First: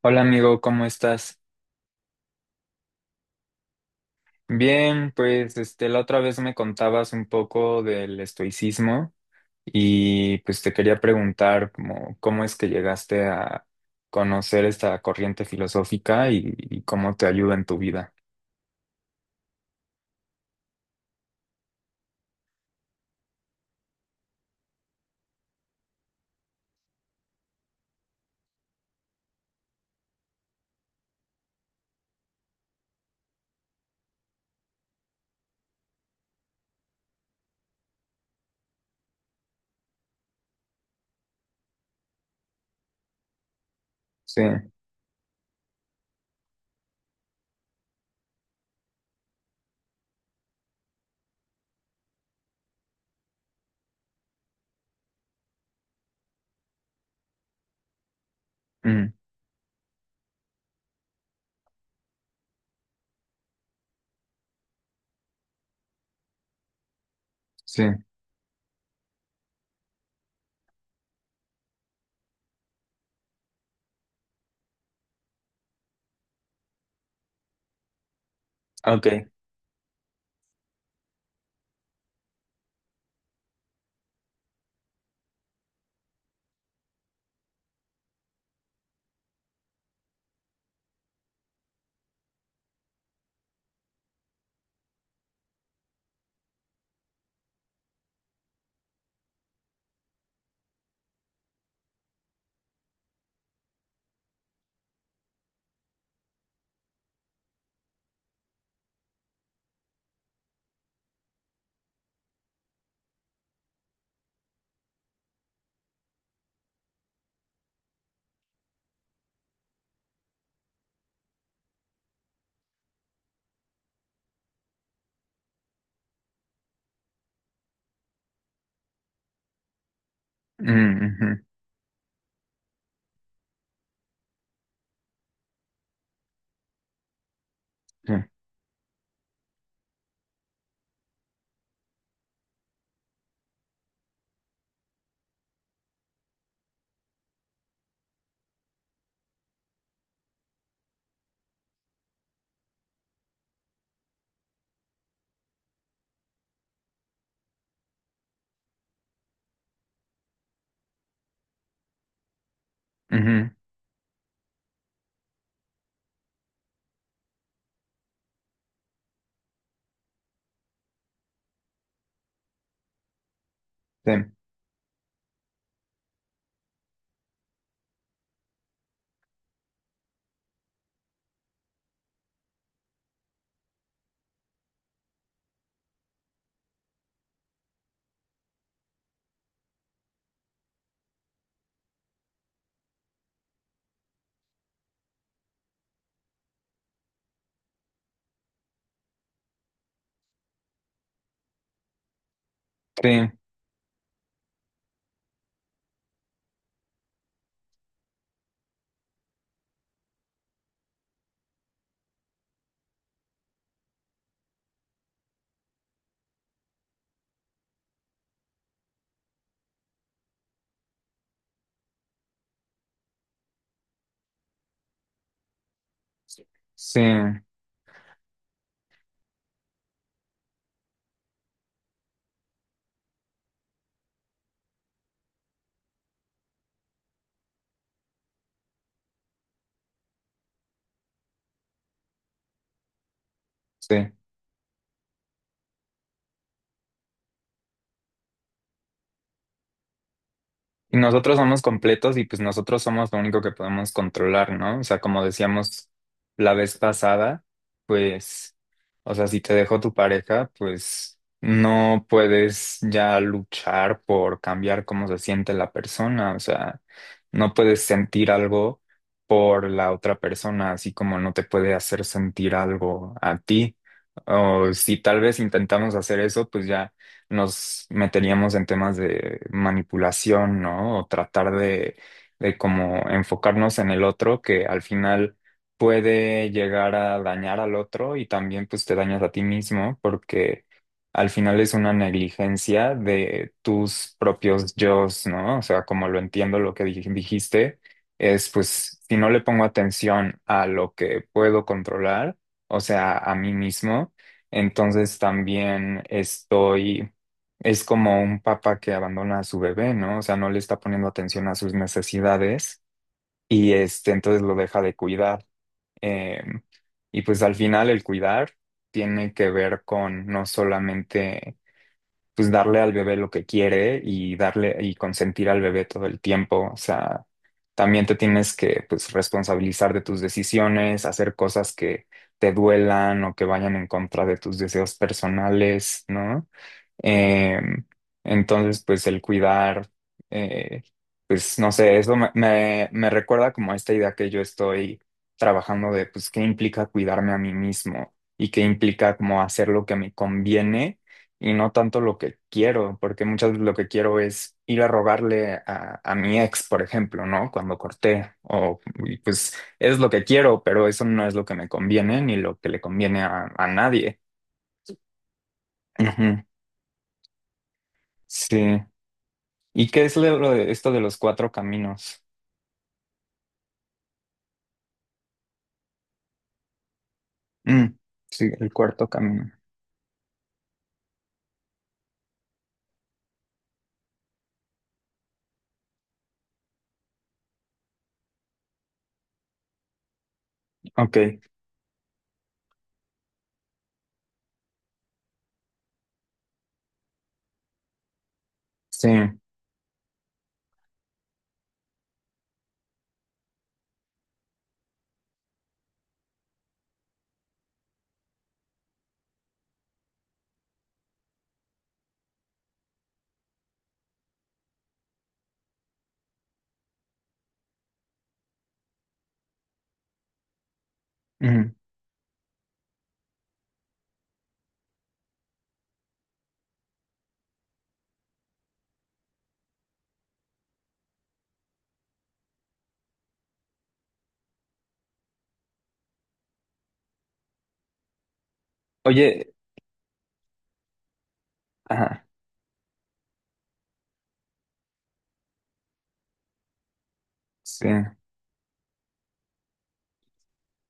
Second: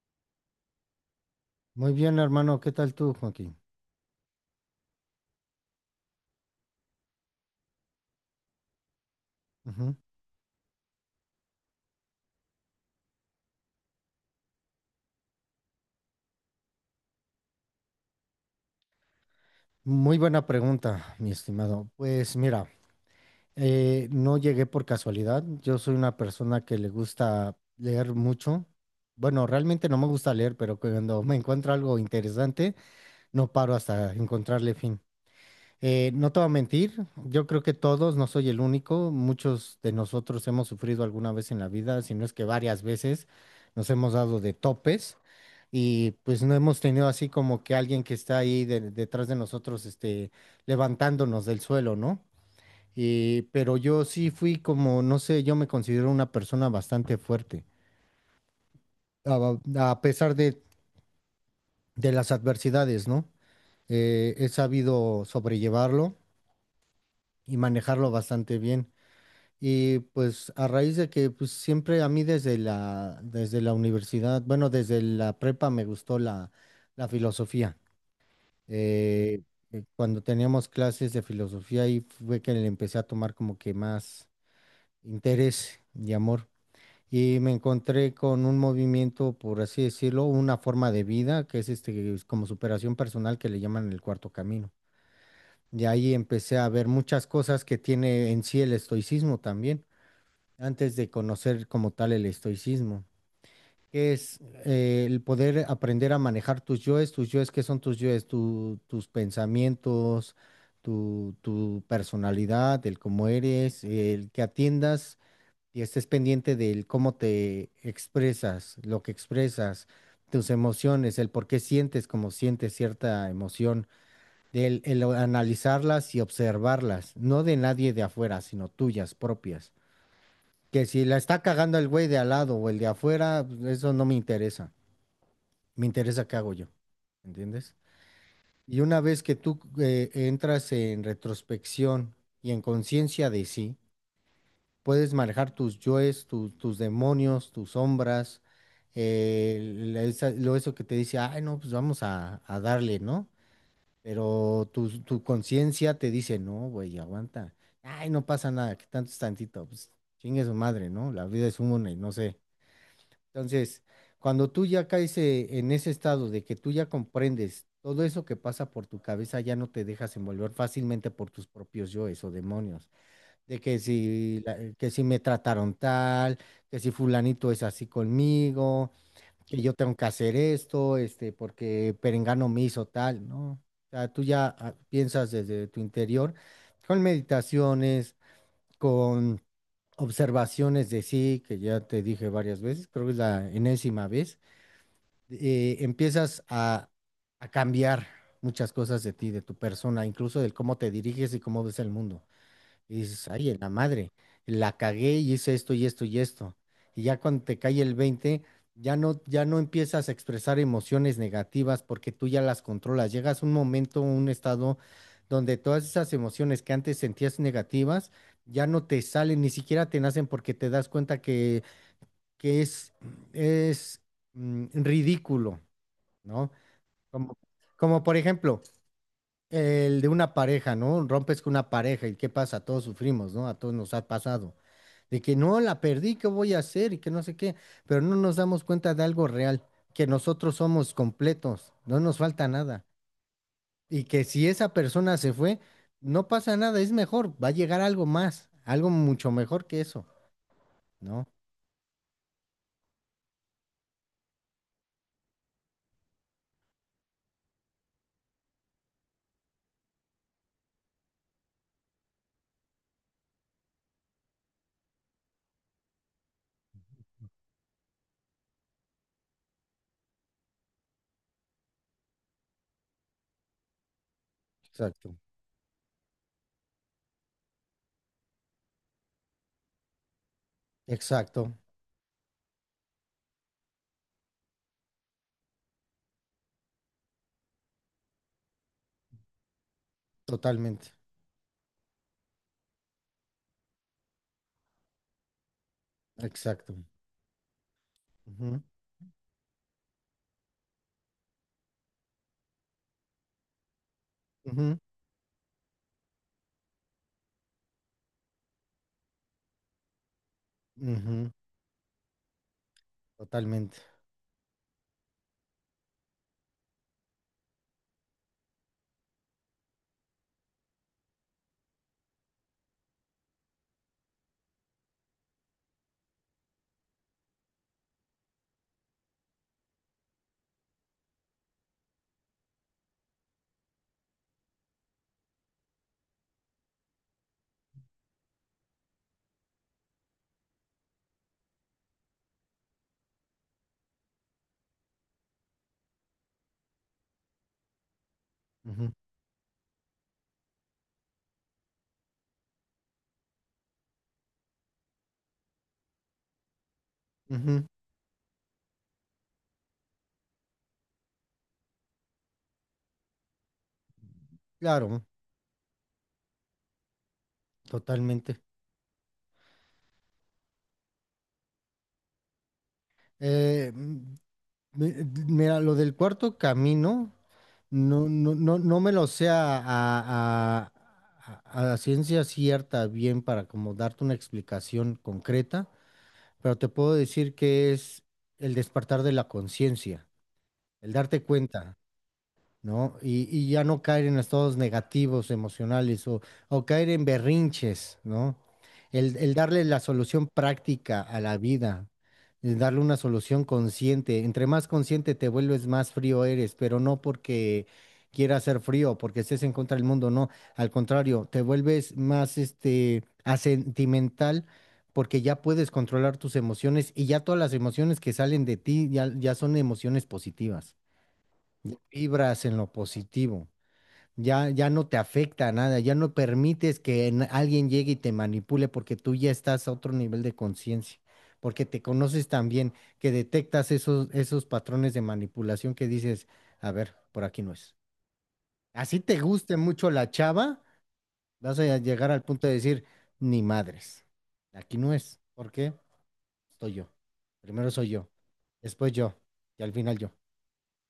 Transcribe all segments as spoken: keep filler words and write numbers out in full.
Hola amigo, ¿cómo estás? Muy bien, hermano. ¿Qué tal tú, Joaquín? Bien, pues este, la otra vez me contabas un poco del estoicismo Ujú. y pues te quería preguntar cómo, cómo es que llegaste a conocer esta corriente filosófica y, y cómo te ayuda en tu vida. Muy buena pregunta, mi estimado. Pues mira, eh, no llegué por casualidad. Yo soy una persona que le gusta leer mucho. Bueno, realmente no me gusta leer, pero cuando me encuentro algo interesante, no paro hasta encontrarle fin. Eh, no te voy a mentir, yo creo que todos, no soy el único, muchos de nosotros hemos sufrido alguna vez en la vida, si no es que varias veces nos hemos dado Sí, de topes y pues no hemos tenido así como que alguien que está ahí de- detrás de nosotros, este, levantándonos del suelo, ¿no? Y, pero yo sí fui como, no sé, yo me considero una persona bastante fuerte, mm, a, a pesar de, de las adversidades, ¿no? Eh, he sabido sobrellevarlo y sí, manejarlo bastante bien. Y pues a raíz de que pues siempre a mí desde la, desde la universidad, bueno, desde la prepa me gustó la, la filosofía. ok. Eh, eh, Cuando teníamos clases de filosofía ahí fue que le empecé a tomar como que más interés y amor. Y me encontré con un movimiento, por así decirlo, una forma de vida, que es este, es como superación personal que le llaman el cuarto camino. De ahí empecé a ver muchas cosas que tiene en sí el estoicismo también antes de conocer como tal el estoicismo, que es eh, el poder aprender a manejar tus yoes, tus yoes, ¿qué son tus yoes? Tu- tus pensamientos, tu, tu personalidad, el cómo eres, el que atiendas y estés pendiente del cómo te expresas, lo que expresas, tus emociones, el por qué sientes como sientes cierta emoción. Del, el analizarlas y observarlas, no de nadie de afuera, sino tuyas propias. Que si Mm, la está ujú, cagando el güey de al lado o el de afuera, pues, eso no me interesa. Me interesa qué hago yo. ¿Entiendes? sí, Y una vez que tú eh, entras en retrospección y en conciencia de sí, puedes manejar tus yoes, tu- tus demonios, tus sombras, eh, la- esa- lo eso que te dice, ay, no, pues vamos a, a darle, ¿no? Pero tu, tu conciencia te dice, no, güey, aguanta. Ay, no pasa nada, que tanto es tantito, pues chingue su madre, ¿no? La vida es una y no sé. ujú, Entonces, cuando tú ya caes eh, en ese estado de que tú ya comprendes todo eso que pasa por tu cabeza, ya no te dejas envolver fácilmente por tus propios yoes o demonios, de que sí, si, la- eh, que si me trataron tal, que si fulanito es así conmigo, que yo tengo que hacer esto, este, porque Perengano me hizo tal, ¿no? O sea, tú ya ah, piensas desde tu interior con meditaciones, con observaciones de sí, que ya te dije varias veces, creo que es la enésima vez, eh, empiezas a, a cambiar muchas cosas de ti, de tu persona, incluso del cómo te diriges y cómo ves el mundo. Y dices, sí, ay, en la madre, la cagué y hice esto y esto y esto. Y ya cuando te cae el veinte, ya no, ya no empiezas a expresar emociones negativas porque tú ya las controlas. Llegas a un momento, un estado donde todas esas emociones que antes sentías negativas, ya no te salen, ni siquiera te nacen porque te das cuenta que, que es, es mm, ridículo, ¿no? sí, Como, como por ejemplo, el de una pareja, ¿no? Rompes con una pareja y ¿qué pasa? Todos sufrimos, ¿no? A todos nos ha pasado. De que no, la perdí, ¿qué voy a hacer? Y que no sé qué, pero no nos damos cuenta de algo real, que nosotros somos completos, no nos falta nada. Y sí. que si esa persona se fue, no pasa nada, es mejor, va a llegar algo más, algo mucho mejor que eso, Y ¿no? nosotros somos completos y pues nosotros somos lo único que podemos controlar, ¿no? O sea, como decíamos la vez pasada, pues, o sea, si te dejó tu pareja, pues no puedes ya luchar por cambiar cómo se siente la persona, o sea, no puedes sentir algo por la otra persona, así como no te puede hacer sentir algo a ti. O si Exacto, tal vez intentamos hacer eso, pues ya nos meteríamos en temas de manipulación, ¿no? O exacto, tratar de, de como enfocarnos en el otro, que al final puede llegar a dañar al otro y también pues te dañas a ti mismo porque totalmente, al final es una negligencia de tus propios yos, ¿no? O sea, como lo entiendo lo exacto. que dij- dijiste, es Ujú, pues si no le pongo atención a lo que puedo controlar, o sea, a mí mismo, ujú, entonces también estoy, es como un papá que abandona a su bebé, ¿no? O sea, no le está poniendo ujú, atención a sus necesidades y totalmente. este, entonces lo deja de cuidar. Eh, y pues al final el cuidar tiene que ver con no solamente pues darle al bebé lo que quiere y darle y consentir al bebé todo el tiempo. O sea, también te tienes que pues responsabilizar de tus decisiones, hacer cosas que te duelan o que vayan en contra de tus deseos personales, ¿no? Eh, entonces, pues el cuidar, eh, pues no sé, eso me, me, me recuerda como a esta idea que yo estoy trabajando de, pues, qué implica cuidarme a mí mismo y qué Ujú. implica como hacer lo que me conviene y no tanto lo que quiero, porque muchas veces lo que quiero es ir a rogarle a, a mi ex, por ejemplo, ¿no? Ujú, Cuando corté, o y pues es lo que quiero, pero eso no es lo que me conviene ni lo que le conviene a, a nadie. claro, Ujú, totalmente. sí. ¿Y qué es lo de esto de los cuatro caminos? Eh, mm, mi- mira, lo del cuarto camino, Mm, no, no, sí, no, el no me lo cuarto sé camino. a, a, a- a- a ciencia cierta bien para como darte una explicación concreta, pero te puedo decir que es el despertar de la conciencia, el Ok, darte cuenta, ¿no? Y, y ya no caer en estados negativos emocionales o, o caer en berrinches, ¿no? sí. El, el darle la solución práctica a la vida, el darle una solución consciente. Entre más consciente te vuelves, más frío eres, pero no porque quieras ser frío, porque estés en contra del mundo, no. Al contrario, te vuelves más este asentimental. Porque ya puedes controlar tus emociones y ya todas las emociones que salen de ti ya, ya, son emociones positivas. Ujú. Vibras en lo positivo. Ya, ya no te afecta a nada, ya no permites que en- alguien llegue y te manipule porque tú ya estás a otro nivel de conciencia, porque te conoces tan bien que detectas esos, esos patrones de manipulación que dices, a ver, por aquí no es. Así te Oye, guste mucho la chava, vas a llegar al ajá, punto de decir, ni madres, aquí no es. ¿Por qué? Estoy yo. Primero sí. soy yo, después yo y al final yo.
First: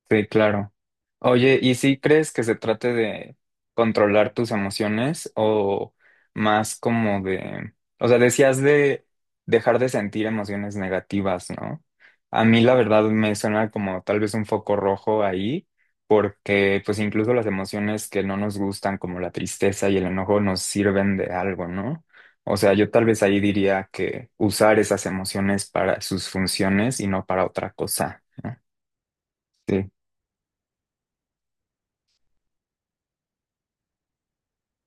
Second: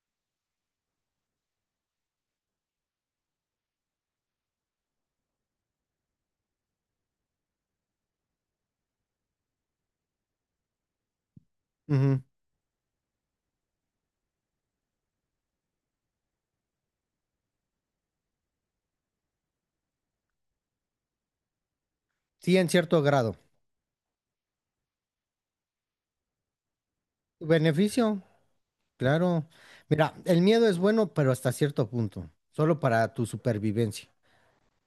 Sí, claro. Oye, ¿y si crees que se trate de controlar tus emociones o más como de, o sea, decías de dejar de sentir emociones negativas, ¿no? Ujú. A mí la verdad me suena como tal vez un foco rojo ahí, porque pues incluso las emociones que no nos gustan, como la tristeza y el enojo, nos sirven de algo, ¿no? O Sí, en sea, yo cierto tal vez grado. ahí diría que usar esas emociones para sus funciones y no para Tu otra cosa. beneficio. Claro. Sí, Mira, el miedo es bueno, pero hasta cierto punto, solo para tu supervivencia.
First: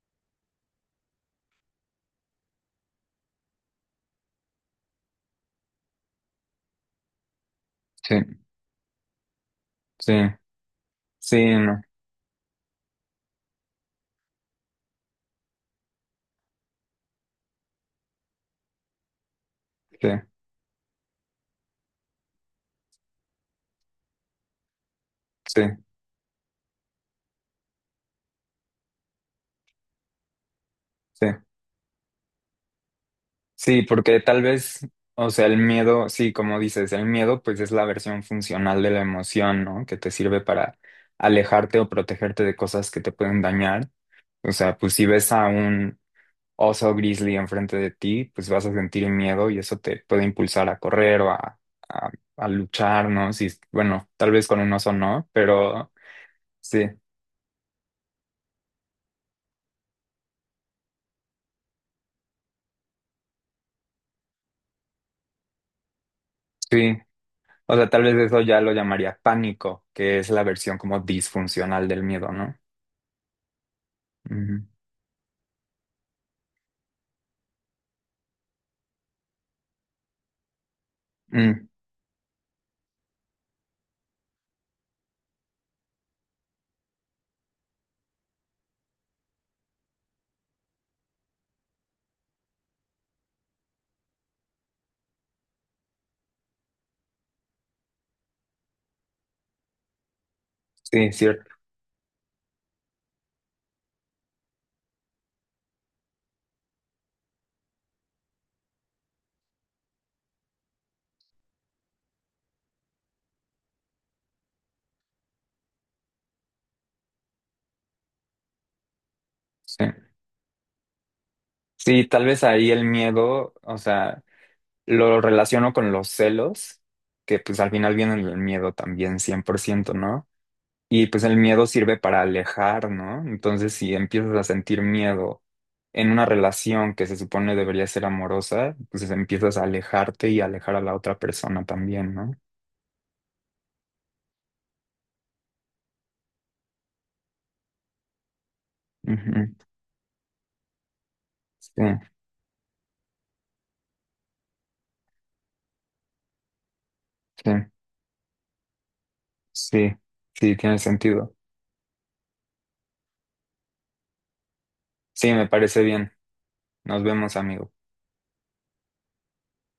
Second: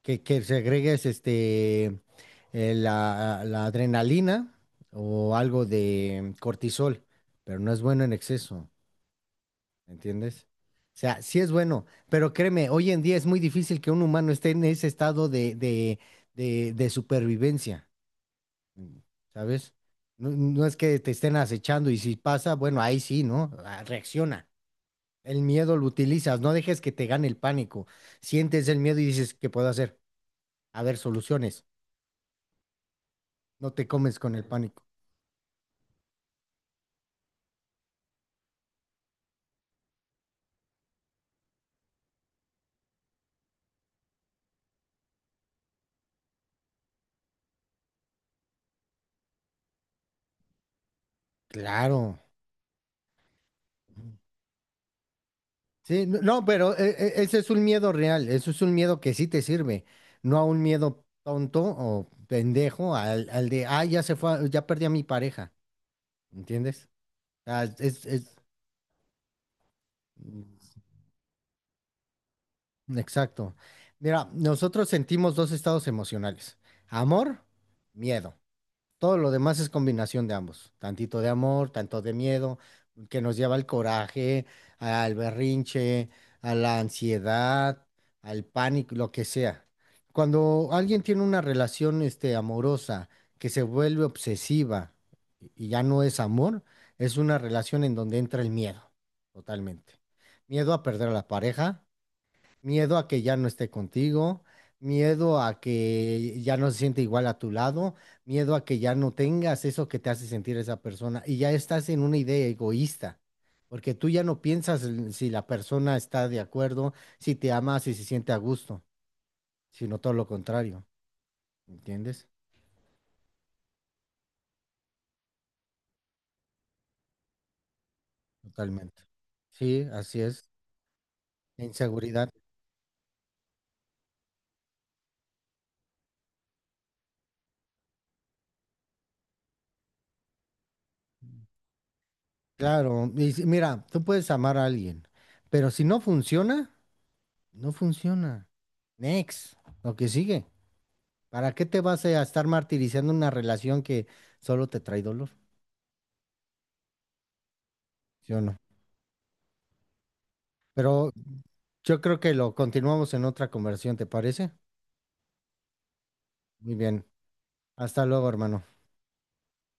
Que, que segregues este, eh, la, la adrenalina o algo de cortisol, pero no es bueno en sí, exceso, sí. ¿entiendes? O sea, sí Sí, es no, bueno, pero créeme, hoy en día es muy difícil que un humano esté en ese estado de, de, de, de supervivencia, ¿sabes? sí, No, no es que te estén acechando y si pasa, bueno, ahí sí, ¿no? Ah, reacciona, el sí, miedo lo utilizas, no dejes que te gane el pánico. Sientes el miedo y dices, ¿qué puedo hacer? A ver, sí. soluciones. No Sí, te comes porque con tal el pánico. vez, o sea, el miedo, sí, como dices, el miedo pues es la versión funcional de la emoción, ¿no? Que te sirve para alejarte o protegerte de cosas que te pueden dañar. O sea, pues si ves a un oso grizzly enfrente de ti, pues vas a sentir miedo y eso te puede impulsar a correr o a, a, Claro. a luchar, ¿no? Sí, bueno, tal vez con un oso no, pero Sí, no, no, pero sí, eh, eh, ese es un miedo real, eso es un miedo que sí te sirve, no a un miedo tonto o pendejo al, al de, ah, ya se fue, a- ya perdí a mi pareja, ¿entiendes? sí. Ah, O sea, tal es, vez es- eso ya lo llamaría pánico, que es la mm, versión como disfuncional del miedo, ¿no? exacto. Mira, Ujú. nosotros sentimos dos estados emocionales, amor, miedo. Todo lo demás es combinación de ambos, tantito de Mm, amor, tanto de miedo, que nos lleva al coraje, al berrinche, a la ansiedad, al pánico, lo que sea. Cuando alguien tiene una relación, este, amorosa que se vuelve obsesiva y ya no es amor, es una relación en donde entra el miedo, totalmente. Miedo a perder a sí, la cierto. pareja, miedo a que ya no esté contigo, miedo a que ya no se siente igual a tu lado, miedo a que ya no tengas eso que te hace sentir esa persona y ya estás en una idea egoísta, porque tú ya no piensas en si la persona está de acuerdo, si te ama, si se siente a gusto, Sí. sino todo lo contrario, Sí, tal ¿entiendes? vez ahí el miedo, o sea, lo relaciono con los celos, que pues al final vienen del miedo Totalmente. también, cien por Sí, ciento, así ¿no? es. Y pues el miedo sirve para Inseguridad. alejar, ¿no? Entonces, si empiezas a sentir miedo en una relación que se supone debería ser amorosa, pues empiezas a alejarte y alejar a la otra persona también, ¿no? Claro, y si- mira, tú puedes amar a alguien, pero si no funciona, no funciona. Ujú. Next, lo que sigue. ¿Para qué te Sí, vas a estar martirizando una relación que solo te trae dolor? sí. ¿Sí o no? Sí, sí, tiene Pero sentido. yo creo que lo continuamos en otra conversación, ¿te parece? Sí, me parece bien. Muy Nos bien. vemos, amigo. Hasta luego, hermano.